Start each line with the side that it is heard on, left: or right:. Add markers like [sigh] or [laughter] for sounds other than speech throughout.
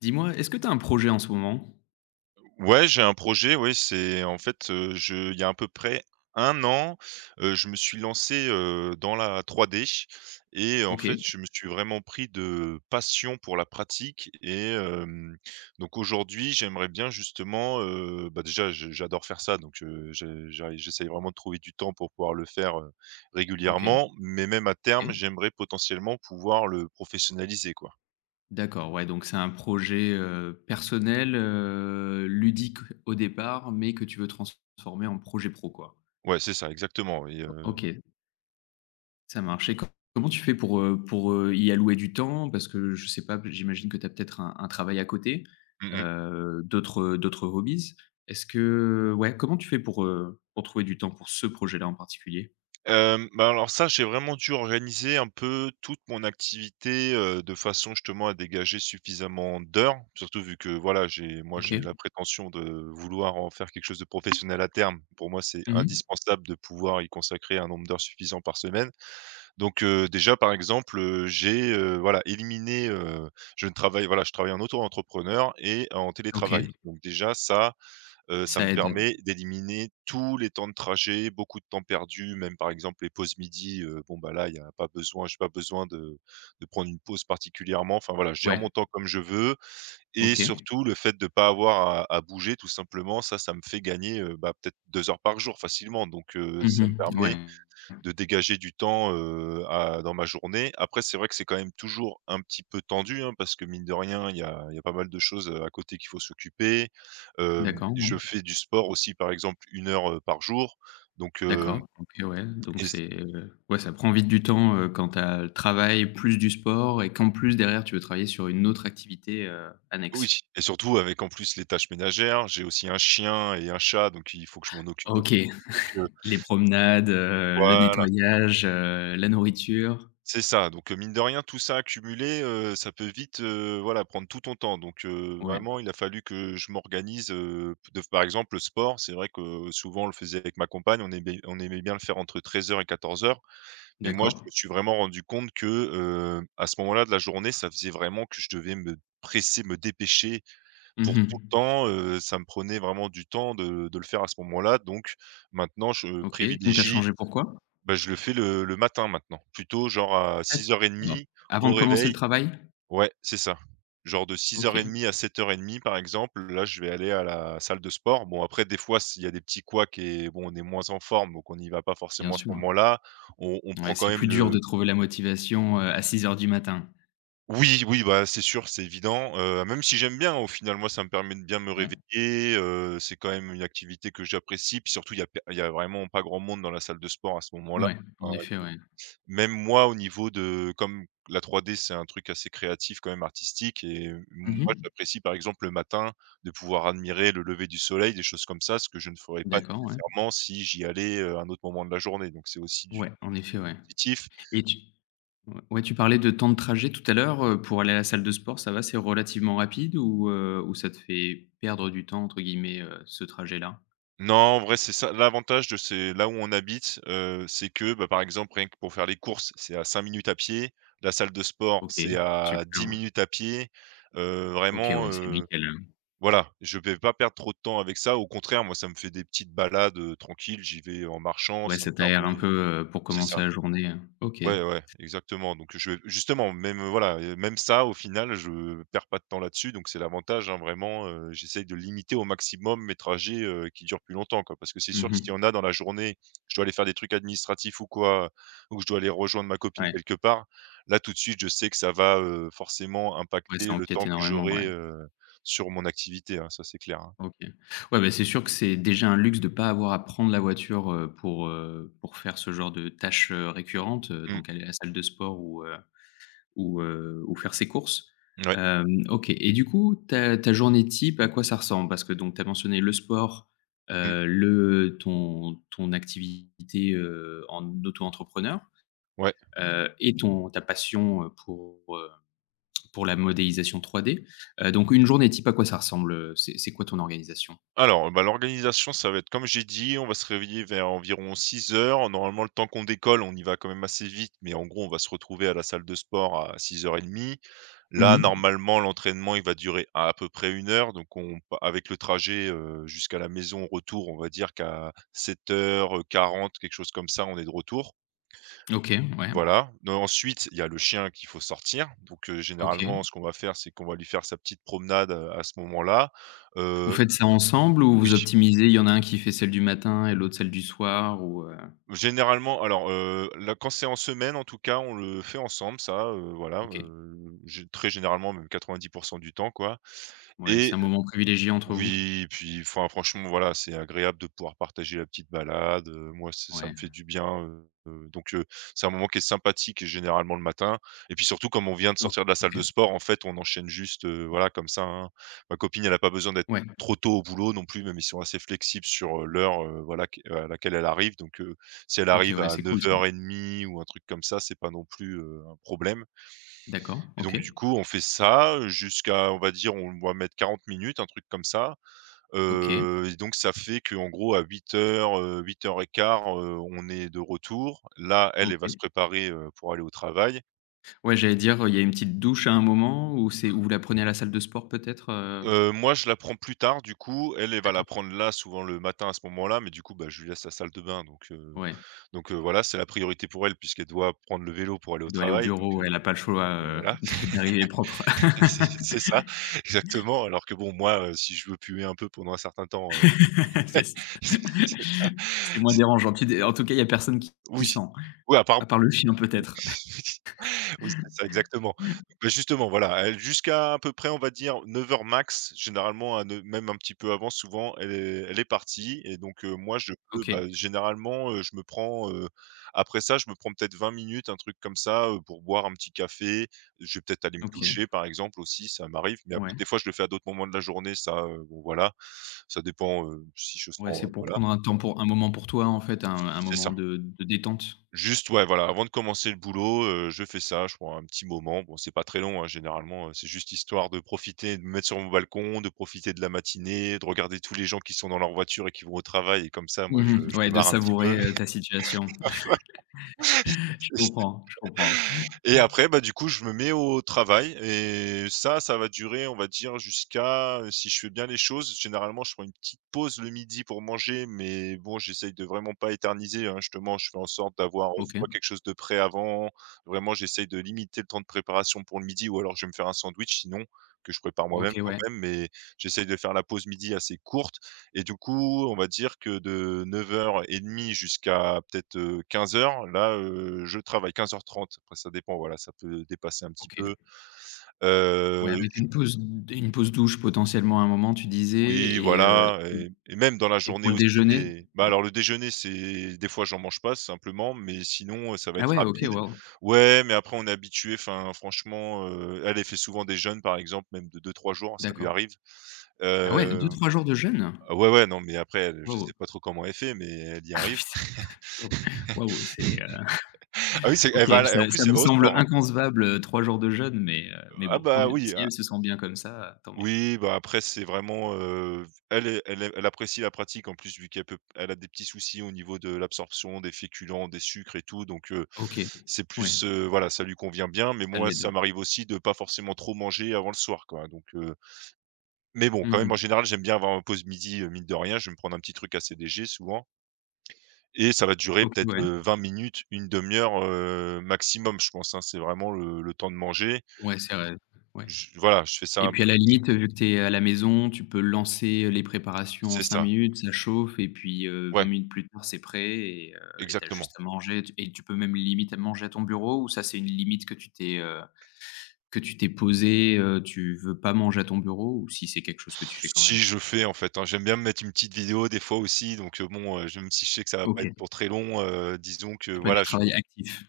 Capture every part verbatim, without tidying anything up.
left: Dis-moi, est-ce que tu as un projet en ce moment?
right: Ouais, j'ai un projet, oui, c'est en fait, heu, je il y a à peu près un an, heu, je me suis lancé, heu, dans la trois D. Et en fait,
left: OK,
right: je me suis vraiment pris de passion pour la pratique et hem, Donc aujourd'hui, j'aimerais bien justement, heu, bah, déjà, je j'adore faire ça, donc heu, je j'arrive j'essaye vraiment de trouver du temps pour pouvoir le faire, heu,
left: OK,
right: régulièrement, mais même à terme,
left: OK.
right: j'aimerais potentiellement pouvoir le professionnaliser, quoi.
left: D'accord, ouais, donc c'est un projet, heu, personnel, heu, ludique au départ, mais que tu veux transformer en projet pro, quoi.
right: Ouais, c'est ça, exactement, oui, heu,
left: OK, ça marche et co comment tu fais pour, heu, pour, heu, y allouer du temps? Parce que je sais pas, j'imagine que tu as peut-être un un travail à côté,
right: mmh mmh.
left: heu, d'autres, d'autres hobbies. Est-ce que Ouais, comment tu fais pour, heu, pour trouver du temps pour ce projet-là en particulier?
right: Hem, bah, alors ça, j'ai vraiment dû organiser un peu toute mon activité, heu, de façon justement à dégager suffisamment d'heures. Surtout vu que voilà, j'ai moi,
left: OK.
right: j'ai la prétention de vouloir en faire quelque chose de professionnel à terme. Pour moi, c'est
left: Mmh.
right: indispensable de pouvoir y consacrer un nombre d'heures suffisant par semaine. Donc, heu, déjà par exemple, heu, j'ai, heu, voilà éliminé, heu, je ne travaille voilà, je travaille en auto-entrepreneur et en télétravail.
left: OK.
right: Donc déjà ça, Heu, ça
left: Ça
right: me
left: aide.
right: permet d'éliminer tous les temps de trajet, beaucoup de temps perdu, même par exemple les pauses midi, heu, bon bah là, il y a pas besoin j'ai pas besoin de de prendre une pause particulièrement. Enfin voilà, je gère
left: Ouais.
right: mon temps comme je veux, et
left: OK.
right: surtout le fait de ne pas avoir à à bouger tout simplement, ça, ça me fait gagner, heu, bah peut-être deux heures par jour facilement, donc heu, ça me
left: Mmh. Ouais.
right: permet de dégager du temps, heu, à dans ma journée. Après, c'est vrai que c'est quand même toujours un petit peu tendu, hein, parce que mine de rien, il y a il y a pas mal de choses, heu, à côté qu'il faut s'occuper. Hem,
left: D'accord, ouais.
right: je fais du sport aussi, par exemple, une heure, heu, par jour. Donc, heu
left: D'accord, OK, ouais, donc
right: et s
left: c'est, heu, ouais, ça prend vite du temps, heu, quand tu as le travail plus du sport et qu'en plus derrière tu veux travailler sur une autre activité, heu, annexe.
right: oui, et surtout avec en plus les tâches ménagères. J'ai aussi un chien et un chat, donc il faut que je m'en occupe aussi.
left: OK,
right: Donc, heu,
left: les promenades, heu, le
right: voilà.
left: nettoyage, heu, la nourriture.
right: C'est ça, donc heu, mine de rien, tout ça accumulé, heu, ça peut vite, heu, voilà, prendre tout ton temps, donc heu,
left: Ouais,
right: vraiment, il a fallu que je m'organise, heu, de par exemple, le sport, c'est vrai que euh, souvent, on le faisait avec ma compagne, on aimait on aimait bien le faire entre treize heures et quatorze heures. Mais moi, je
left: d'accord.
right: me suis vraiment rendu compte que, heu, à ce moment-là de la journée, ça faisait vraiment que je devais me presser, me dépêcher pour tout le
left: Mmh.
right: temps, heu, ça me prenait vraiment du temps de de le faire à ce moment-là, donc maintenant, je
left: OK, donc tu as
right: privilégie
left: changé pourquoi?
right: bah, je le fais le le matin maintenant, plutôt genre à
left: D'accord.
right: six heures trente
left: Avant
right: au
left: de commencer le
right: réveil.
left: travail?
right: Ouais, c'est ça. Genre de
left: OK,
right: six heures trente à sept heures trente par exemple, là, je vais aller à la salle de sport. Bon après des fois, s'il y a des petits couacs et bon, on est moins en forme, donc on n'y va pas
left: bien
right: forcément à ce
left: sûr, ouais.
right: moment-là. On on
left: Ouais,
right: prend quand
left: c'est plus
right: même
left: dur de
right: le.
left: trouver la motivation, heu, à six heures du matin.
right: Oui, oui, bah, c'est sûr, c'est évident, heu, même si j'aime bien, au final, moi, ça me permet de bien me
left: Ouais,
right: réveiller, heu, c'est quand même une activité que j'apprécie, puis surtout il y a pe il y a vraiment pas grand monde dans la salle de sport à ce moment-là.
left: ouais, en
right: Enfin,
left: effet, ouais.
right: Même moi au niveau de comme la trois D, c'est un truc assez créatif quand même artistique, et moi
left: Mmh.
right: j'apprécie par exemple le matin de pouvoir admirer le lever du soleil, des choses comme ça, ce que je ne ferais pas
left: D'accord, ouais.
right: nécessairement si j'y allais, heu, à un autre moment de la journée, donc c'est aussi du
left: Ouais, en effet, ouais.
right: positif.
left: Et tu Ouais, ouais, tu parlais de temps de trajet tout à l'heure, heu, pour aller à la salle de sport, ça va, c'est relativement rapide ou heu, ou ça te fait «perdre du temps» entre guillemets, heu, ce trajet-là?
right: Non, en vrai, c'est ça l'avantage de c'est là où on habite, heu, c'est que, bah, par exemple, rien que pour faire les courses, c'est à cinq minutes à pied, la salle de sport,
left: OK,
right: c'est à dix
left: super.
right: minutes à pied, heu,
left: OK, ouais,
right: vraiment.
left: c'est nickel,
right: Voilà, je vais pas perdre trop de temps avec ça. Au contraire, moi, ça me fait des petites balades, heu, tranquilles. J'y vais en marchant,
left: ouais,
right: ça
left: ça
right: me
left: t'aère un
right: permet
left: peu, heu, pour
right: c'est
left: commencer
right: ça.
left: la journée, heu, OK.
right: Ouais, ouais, exactement. Donc je justement, même, heu, voilà, heu, même ça, au final, je perds pas de temps là-dessus, donc c'est l'avantage, hein, vraiment, heu, j'essaye de limiter au maximum mes trajets, heu, qui durent plus longtemps, quoi. Parce que c'est sûr que s'il y
left: Mmh.
right: en a dans la journée, je dois aller faire des trucs administratifs ou quoi, ou que je dois aller rejoindre ma copine
left: Ouais,
right: quelque part, là, tout de suite, je sais que ça va, heu, forcément
left: ouais, ça
right: impacter le
left: empiète
right: temps que
left: énormément, ouais.
right: j'aurai, heu, sur mon activité, hein, ça, c'est clair, hein.
left: OK. Ouais, bah, c'est sûr que c'est déjà un luxe de pas avoir à prendre la voiture, heu, pour, heu, pour faire ce genre de tâches, heu, récurrentes, heu,
right: Mmh.
left: donc aller à la salle de sport ou euh, ou, heu, ou faire ses courses.
right: Ouais.
left: Hem, OK et du coup, ta ta journée type, à quoi ça ressemble? Parce que donc tu as mentionné le sport,
right: Mmh.
left: heu, le ton ton activité, heu, en auto-entrepreneur,
right: Ouais.
left: heu et ton ta passion, heu, pour, heu, pour la modélisation trois d. Heu, donc une journée type, à quoi ça ressemble? C'est c'est quoi ton organisation?
right: Alors, bah, l'organisation, ça va être comme j'ai dit, on va se réveiller vers environ six heures. Normalement, le temps qu'on décolle, on y va quand même assez vite, mais en gros, on va se retrouver à la salle de sport à six heures trente. Là,
left: Mmh.
right: normalement, l'entraînement, il va durer à à peu près une heure, donc on pa avec le trajet, heu, jusqu'à la maison, retour, on va dire qu'à sept heures quarante, quelque chose comme ça, on est de retour.
left: OK, ouais,
right: Voilà. Heu, ensuite, il y a le chien qu'il faut sortir, donc heu, généralement,
left: OK.
right: ce qu'on va faire, c'est qu'on va lui faire sa petite promenade, heu, à ce moment-là.
left: Vous faites ça ensemble ou
right: Oui,
left: vous optimisez? Il y en a un qui fait celle du matin et l'autre celle du soir ou, heu?
right: généralement alors, heu, là, quand c'est en semaine, en tout cas, on le fait ensemble ça, heu, voilà,
left: OK,
right: heu, gé très généralement, même quatre-vingt-dix du temps, quoi.
left: ouais, c'est
right: Et
left: un moment privilégié entre vous?
right: oui, et puis enfin franchement voilà, c'est agréable de pouvoir partager la petite balade, heu, moi c'est ça
left: Ouais.
right: me fait du bien, heu heu, donc heu, c'est un moment qui est sympathique et généralement le matin et puis surtout comme on vient de
left: O
right: sortir de la salle
left: OK.
right: de sport, en fait, on enchaîne juste, heu, voilà comme ça, hein. Ma copine, elle a pas besoin d'être
left: Ouais.
right: trop tôt au boulot non plus, même ils sont assez flexibles sur, heu, l'heure, heu, voilà qu à laquelle elle arrive, donc heu, si elle
left: OK,
right: arrive
left: ouais,
right: à
left: c'est cool ça.
right: neuf heures trente ou un truc comme ça, c'est pas non plus, heu, un problème.
left: D'accord.
right: Et donc
left: OK.
right: du coup, on fait ça, jusqu'à on va dire on va mettre quarante minutes, un truc comme ça.
left: OK.
right: Heu et donc ça fait qu'en gros à huit heures, heures huit heures quinze, heu, on est de retour. Là, elle, elle va se
left: OK.
right: préparer, heu, pour aller au travail.
left: Ouais, j'allais dire, heu, il y a une petite douche à un moment ou c'est ou vous la prenez à la salle de sport peut-être, heu?
right: Heu, moi, je la prends plus tard du coup. Elle, elle va la
left: D'accord.
right: prendre là, souvent le matin à ce moment-là, mais du coup, bah, je lui laisse la salle de bain, donc heu
left: Ouais.
right: donc heu, voilà, c'est la priorité pour elle puisqu'elle doit prendre le vélo pour aller au
left: Elle doit aller au
right: travail, donc
left: bureau,
right: heu,
left: ouais, elle a pas le choix, heu,
right: voilà,
left: [laughs] de d'arriver propre.
right: [laughs] c'est c'est
left: [laughs]
right: ça, [laughs] exactement. Alors que bon, moi, heu, si je veux puer un peu pendant un certain temps, heu,
left: Yes.
right: [laughs]
left: C'est moins dérangeant. Tu dé En tout cas, il y a personne qui qui
right: oui.
left: sent,
right: Oui, à part.
left: à part le chien peut-être.
right: Oui, c'est ça, exactement. Bah, justement, voilà, elle jusqu'à à peu près, on va dire neuf heures max, généralement à neu même un petit peu avant souvent, elle est elle est partie, et donc heu, moi je peux,
left: OK.
right: bah, généralement, heu, je me prends, heu, après ça, je me prends peut-être vingt minutes, un truc comme ça, heu, pour boire un petit café. Je vais peut-être aller me
left: OK.
right: toucher par exemple aussi, ça m'arrive, mais
left: Ouais.
right: après des fois, je le fais à d'autres moments de la journée, ça, heu, bon voilà, ça dépend, heu, si je
left: Ouais,
right: sens,
left: c'est
right: heu,
left: pour
right: voilà.
left: prendre un temps pour un moment pour toi en fait, un un
right: C'est
left: moment
right: ça.
left: de de détente.
right: Juste, ouais, voilà, avant de commencer le boulot, heu, je fais ça, je prends un petit moment. Bon, c'est pas très long, hein, généralement, heu, c'est juste histoire de profiter, de me mettre sur mon balcon, de profiter de la matinée, de regarder tous les gens qui sont dans leur voiture et qui vont au travail, et comme ça, moi,
left: Mmh
right: je
left: mh.
right: je
left: Ouais,
right: me
left: de
right: marre un petit
left: savourer,
right: peu.
left: heu, ta situation. Je comprends, je comprends.
right: Et après, bah, du coup, je me mets au travail, et ça, ça va durer, on va dire, jusqu'à si je fais bien les choses, généralement, je prends une petite pause le midi pour manger, mais bon, j'essaye de vraiment pas éterniser, hein. Justement, je fais en sorte d'avoir, heu,
left: OK,
right: soit quelque chose de prêt avant, vraiment, j'essaye de limiter le temps de préparation pour le midi ou alors je vais me faire un sandwich sinon, que je prépare moi-même
left: OK, ouais,
right: quand même, mais j'essaye de faire la pause midi assez courte. Et du coup, on va dire que de neuf heures trente jusqu'à peut-être, heu, quinze heures, là, heu, je travaille quinze heures trente. Après ça dépend, voilà, ça peut dépasser un petit
left: OK.
right: peu. Heu,
left: Ouais,
right: Mmh.
left: avec une pause une pause douche potentiellement à un moment, tu disais
right: Oui,
left: et heu
right: voilà,
left: et
right: et et même dans la
left: et pour
right: journée
left: le
right: aussi
left: déjeuner?
right: des bah,
left: Ouais.
right: alors le déjeuner, c'est des fois j'en mange pas simplement, mais sinon, heu, ça va
left: Ah
right: être
left: ouais, OK,
right: rapide.
left: wow,
right: Ouais, mais après on est habitué. Enfin franchement, heu, elle, elle fait souvent des jeûnes par exemple, même de deux, trois jours, ça lui
left: d'accord.
right: arrive.
left: Ah ouais, deux
right: Heu,
left: trois jours de jeûne?
right: ouais, ouais, non mais après, elle, je
left: Wow,
right: sais pas trop comment elle fait, mais elle y arrive.
left: wow, waouh, c'est, heu,
right: Ah oui, c'est
left: OK,
right: elle va et en
left: ça ça
right: plus elle
left: nous
right: va au
left: semble
right: sport, hein.
left: inconcevable, heu, trois jours de jeûne, mais heu, mais
right: Ah
left: bon, tant
right: bah,
left: mieux.
right: oui,
left: Si
right: ah
left: elle se sent bien comme ça, tant mieux.
right: oui, bah, après c'est vraiment, heu, elle est elle est elle apprécie la pratique, en plus vu qu'elle peut elle a des petits soucis au niveau de l'absorption des féculents, des sucres et tout, donc heu,
left: OK,
right: c'est
left: ouais,
right: plus, heu, voilà, ça lui convient bien. Mais
left: ça
right: moi
left: l'aide, ouais.
right: ça m'arrive aussi de pas forcément trop manger avant le soir, quoi. Donc heu, mais bon, quand même en
left: Mmh.
right: général j'aime bien avoir ma pause midi, heu, mine de rien, je vais me prendre un petit truc assez léger souvent et ça va durer
left: OK,
right: peut-être,
left: ouais.
right: heu, vingt minutes, une demi heure, heu, maximum je pense, hein. C'est vraiment le le temps de manger.
left: Ouais, c'est vrai, ouais.
right: Je voilà, je fais ça
left: Et
right: un
left: puis à
right: peu
left: la
right: vite.
left: limite, vu que tu es à la maison, tu peux lancer les préparations en
right: C'est
left: cinq
right: ça,
left: minutes, ça chauffe et puis, heu, vingt
right: ouais,
left: minutes plus tard, c'est prêt et heu, tu as
right: exactement.
left: juste à manger tu et tu peux même limite à manger à ton bureau ou ça, c'est une limite que tu t'es, heu, que tu t'es posée, heu, tu veux pas manger à ton bureau ou si c'est quelque chose que tu fais
right: Pff,
left: quand même?
right: si je fais, en fait, hein, j'aime bien me mettre une petite vidéo des fois aussi, donc heu, bon, heu, je même si je sais que ça va
left: OK,
right: pas être pour très long, heu, disons que
left: c'est pas du
right: voilà, je
left: travail actif.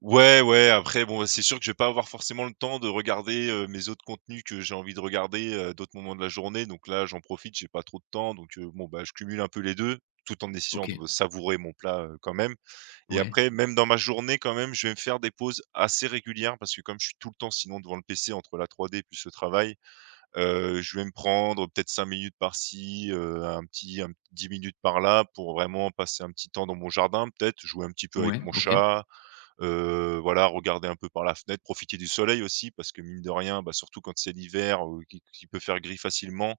right: ouais, ouais, après bon, c'est sûr que je vais pas avoir forcément le temps de regarder, heu, mes autres contenus que j'ai envie de regarder, heu, d'autres moments de la journée. Donc là, j'en profite, j'ai pas trop de temps, donc heu, bon, bah, je cumule un peu les deux, tout en essayant
left: OK.
right: de savourer mon plat, heu, quand même. Et
left: Ouais.
right: après, même dans ma journée quand même, je vais me faire des pauses assez régulières parce que comme je suis tout le temps sinon devant le P C entre la trois D plus le travail, heu, je vais me prendre peut-être cinq minutes par-ci, heu, un petit un dix minutes par-là, pour vraiment passer un petit temps dans mon jardin peut-être, jouer un petit peu avec
left: Ouais,
right: mon
left: OK.
right: chat, heu, voilà, regarder un peu par la fenêtre, profiter du soleil aussi parce que mine de rien, bah, surtout quand c'est l'hiver, heu, qui qui peut faire gris facilement.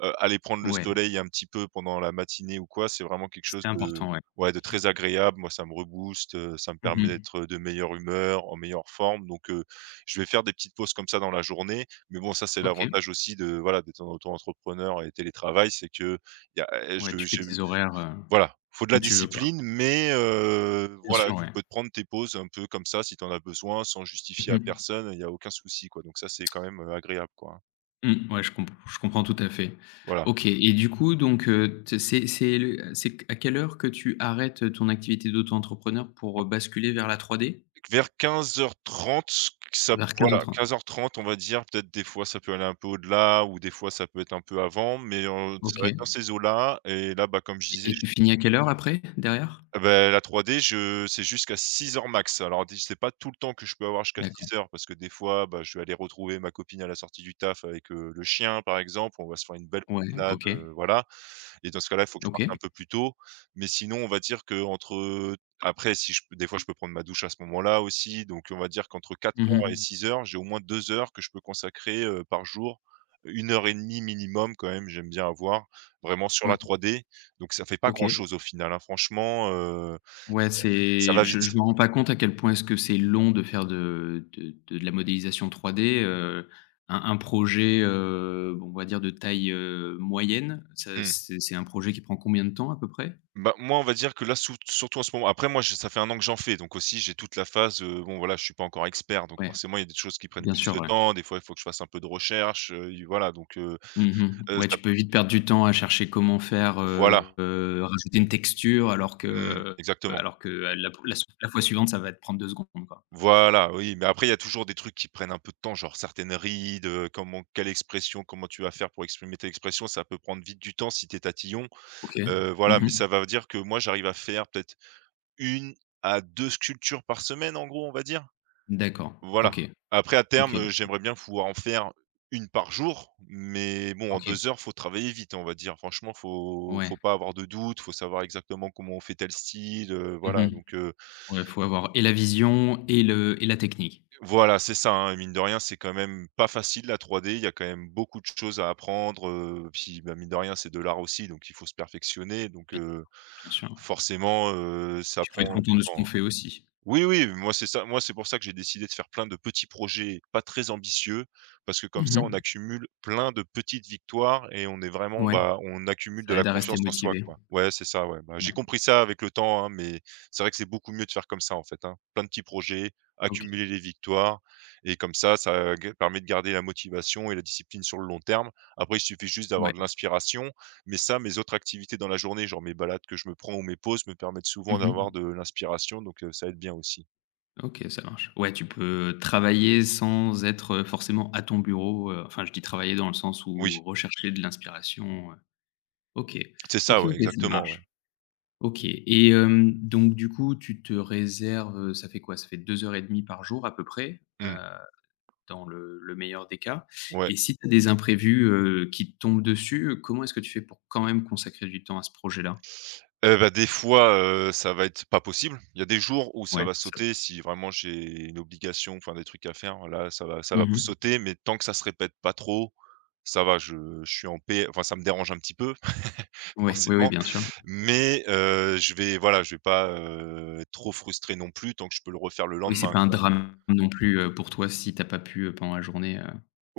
right: Heu, aller prendre le
left: Ouais,
right: soleil un petit peu pendant la matinée ou quoi, c'est vraiment quelque
left: c'est
right: chose de
left: important, ouais.
right: ouais, de très agréable. Moi, ça me rebooste, heu, ça me permet
left: Mmh.
right: d'être de meilleure humeur, en meilleure forme, donc heu, je vais faire des petites pauses comme ça dans la journée. Mais bon, ça, c'est
left: OK.
right: l'avantage aussi de voilà, d'être en auto-entrepreneur et télétravail, c'est qu'il y a, heu,
left: Ouais,
right: je
left: tu fais
right: j'ai
left: tes
right: eu
left: horaires, heu,
right: voilà, faut de
left: comme
right: la
left: tu veux, quoi.
right: discipline, mais heu,
left: Bien sûr,
right: voilà, tu
left: ouais.
right: peux te prendre tes pauses un peu comme ça si tu en as besoin, sans justifier à
left: Mmh.
right: personne, il y a aucun souci, quoi. Donc ça, c'est quand même, heu, agréable, quoi, hein.
left: Mmh, ouais, je comp je comprends tout à fait.
right: Voilà.
left: OK et du coup donc, heu, t c'est c'est le c'est à quelle heure que tu arrêtes, euh, ton activité d'auto-entrepreneur pour, heu, basculer vers la trois d,
right: Vers quinze heures trente, ça
left: vers quinze heures
right: voilà,
left: trente
right: quinze heures trente, on va dire, peut-être. Des fois ça peut aller un peu au-delà ou des fois ça peut être un peu avant, mais heu, ça
left: OK
right: va être dans
left: et
right: ces eaux-là. Et là, bah, comme je disais,
left: et tu
right: je
left: finis à quelle heure après, derrière?
right: ah beh, la trois D, je c'est jusqu'à six heures max. Alors dis c'est pas tout le temps que je peux avoir jusqu'à
left: D'accord.
right: six heures parce que des fois, bah, je vais aller retrouver ma copine à la sortie du taf avec, heu, le chien, par exemple, on va se faire une belle
left: Ouais,
right: promenade,
left: OK.
right: heu, voilà. Et dans ce cas-là, il faut que je parte un
left: OK.
right: peu plus tôt. Mais sinon, on va dire qu'entre, heu, après si je peux des fois, je peux prendre ma douche à ce moment-là aussi. Donc on va dire qu'entre quatre heures et
left: Mmh.
right: six heures, j'ai au moins deux heures que je peux consacrer, heu, par jour. Une heure et demie minimum quand même, j'aime bien avoir, vraiment sur
left: Ouais,
right: la trois D. Donc ça fait pas
left: OK.
right: grand-chose au final, hein. Franchement, heu,
left: Ouais,
right: ça
left: c'est
right: va
left: je je me
right: vite.
left: rends pas compte à quel point est-ce que c'est long de faire de de de de la modélisation trois D, heu, un un projet, heu, bon, on va dire de taille, heu, moyenne, ça
right: Mmh.
left: c'est c'est un projet qui prend combien de temps à peu près?
right: Bah, moi, on va dire que là, sourt surtout en ce moment. Après moi, je ça fait un an que j'en fais, donc aussi j'ai toute la phase, heu, bon voilà, je suis pas encore expert, donc
left: Ouais,
right: forcément il y a des choses qui prennent
left: bien
right: plus
left: sûr,
right: de
left: ouais.
right: temps. Des fois, il faut que je fasse un peu de recherche, heu, il voilà donc heu
left: Mmh.
right: heu,
left: Ouais,
right: ça
left: tu peux
right: peut
left: vite perdre du temps à chercher comment faire,
right: voilà.
left: heu, heu, rajouter une texture alors que,
right: Mmh,
left: euh,
right: exactement.
left: alors que la la la fois suivante, ça va te prendre deux secondes, quoi.
right: Voilà, oui, mais après il y a toujours des trucs qui prennent un peu de temps, genre certaines rides, heu, comment quelle expression, comment tu vas faire pour exprimer telle expression, ça peut prendre vite du temps si t'es tatillon.
left: OK.
right: Heu, voilà, mais
left: Mmh.
right: ça va dire que moi, j'arrive à faire peut-être une à deux sculptures par semaine en gros, on va dire.
left: D'accord.
right: Voilà.
left: OK.
right: Après à
left: OK,
right: terme, heu,
left: OK,
right: j'aimerais bien pouvoir en faire une par jour, mais bon en
left: OK.
right: deux heures, faut travailler vite, on va dire. Franchement, faut
left: Ouais.
right: faut pas avoir de doute, faut savoir exactement comment on fait tel style, heu, voilà
left: Mmh.
right: donc heu,
left: Ouais, faut avoir et la vision et le et la technique.
right: voilà, c'est ça, hein, mine de rien, c'est quand même pas facile la trois D. Il y a quand même beaucoup de choses à apprendre, heu, puis, bah, mine de rien, c'est de l'art aussi, donc il faut se perfectionner donc
left: Bien
right: heu,
left: bien sûr.
right: forcément, heu, ça
left: Puis faut être
right: prend du
left: content de ce
right: temps,
left: qu'on
right: hein.
left: fait aussi.
right: Oui, oui, moi c'est ça. Moi, c'est pour ça que j'ai décidé de faire plein de petits projets pas très ambitieux, parce que comme
left: Mmh
right: ça, on
left: mh.
right: accumule plein de petites victoires et on est vraiment,
left: Ouais,
right: bah, on accumule de
left: ça
right: la
left: aide à rester
right: confiance en soi,
left: motivé.
right: quoi. Ouais, c'est ça, ouais. Bah, j'ai
left: Ouais,
right: compris ça avec le temps, hein, mais c'est vrai que c'est beaucoup mieux de faire comme ça, en fait, hein. Plein de petits projets,
left: OK.
right: accumuler les victoires, et comme ça, ça ga- permet de garder la motivation et la discipline sur le long terme. Après, il suffit juste d'avoir de
left: Ouais.
right: l'inspiration, mais ça, mes autres activités dans la journée, genre mes balades que je me prends ou mes pauses me permettent souvent
left: Mmh
right: d'avoir
left: mh.
right: de l'inspiration, donc heu, ça aide bien aussi.
left: OK, ça marche. Ouais, tu peux travailler sans être, heu, forcément à ton bureau, heu, enfin, je dis travailler dans le sens
right: Oui,
left: où rechercher de l'inspiration, heu, OK.
right: c'est ça,
left: OK,
right: ouais,
left: OK, ça
right: exactement, ouais.
left: marche. OK et hem, donc du coup, tu te réserves, heu, ça fait quoi? Ça fait deux heures et demie par jour à peu près? Heu
right: Mmh.
left: dans le le meilleur des cas
right: Ouais.
left: et si tu as des imprévus, heu, qui te tombent dessus, heu, comment est-ce que tu fais pour quand même consacrer du temps à ce projet-là?
right: Eh bah, des fois, heu, ça va être pas possible. Il y a des jours où ça
left: Ouais,
right: va
left: ça
right: sauter si vraiment j'ai une obligation, enfin des trucs à faire, là, ça va ça va
left: mmh.
right: sauter, mais tant que ça se répète pas trop, ça va, je je suis en paix. Enfin, ça me dérange un petit peu, [laughs]
left: Ouais, oui, oui,
right: forcément,
left: bien sûr.
right: mais heu, je vais voilà, je vais pas, heu, être trop frustré non plus tant que je peux le refaire le
left: Oui, c'est
right: lendemain,
left: pas un
right: quoi.
left: drame non plus, heu, pour toi si t'as pas pu, heu, pendant la journée, heu,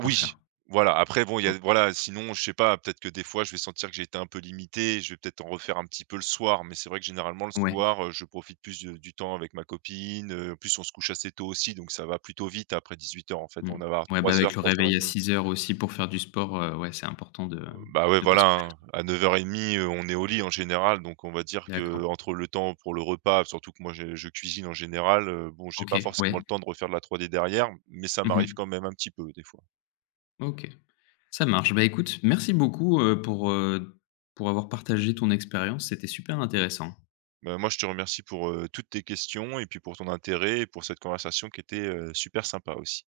left: en faire.
right: voilà, après bon, il y
left: O
right: a voilà, sinon je sais pas, peut-être que des fois je vais sentir que j'ai été un peu limité, je vais peut-être en refaire un petit peu le soir, mais c'est vrai que généralement le
left: Ouais,
right: soir, heu, je profite plus de du temps avec ma copine, heu, en plus on se couche assez tôt aussi, donc ça va plutôt vite après dix-huit heures. En fait,
left: mmh.
right: on va à trois heures, avoir
left: Ouais, bah, avec le réveil à
right: trois heures-trois heures trente.
left: six heures aussi pour faire du sport, heu, ouais, c'est important de
right: Bah, ouais,
left: de pas se
right: voilà,
left: coucher.
right: hein, à neuf heures trente, heu, on est au lit en général, donc on va dire que
left: D'accord.
right: entre le temps pour le repas, surtout que moi je je cuisine en général, heu, bon, j'ai pas
left: OK, ouais.
right: forcément le temps de refaire de la trois D derrière, mais ça m'arrive
left: Mmh.
right: quand même un petit peu des fois.
left: OK, ça marche. Bah, écoute, merci beaucoup, heu, pour, heu, pour avoir partagé ton expérience, c'était super intéressant.
right: Bah, moi, je te remercie pour, heu, toutes tes questions et puis pour ton intérêt et pour cette conversation qui était, heu, super sympa aussi.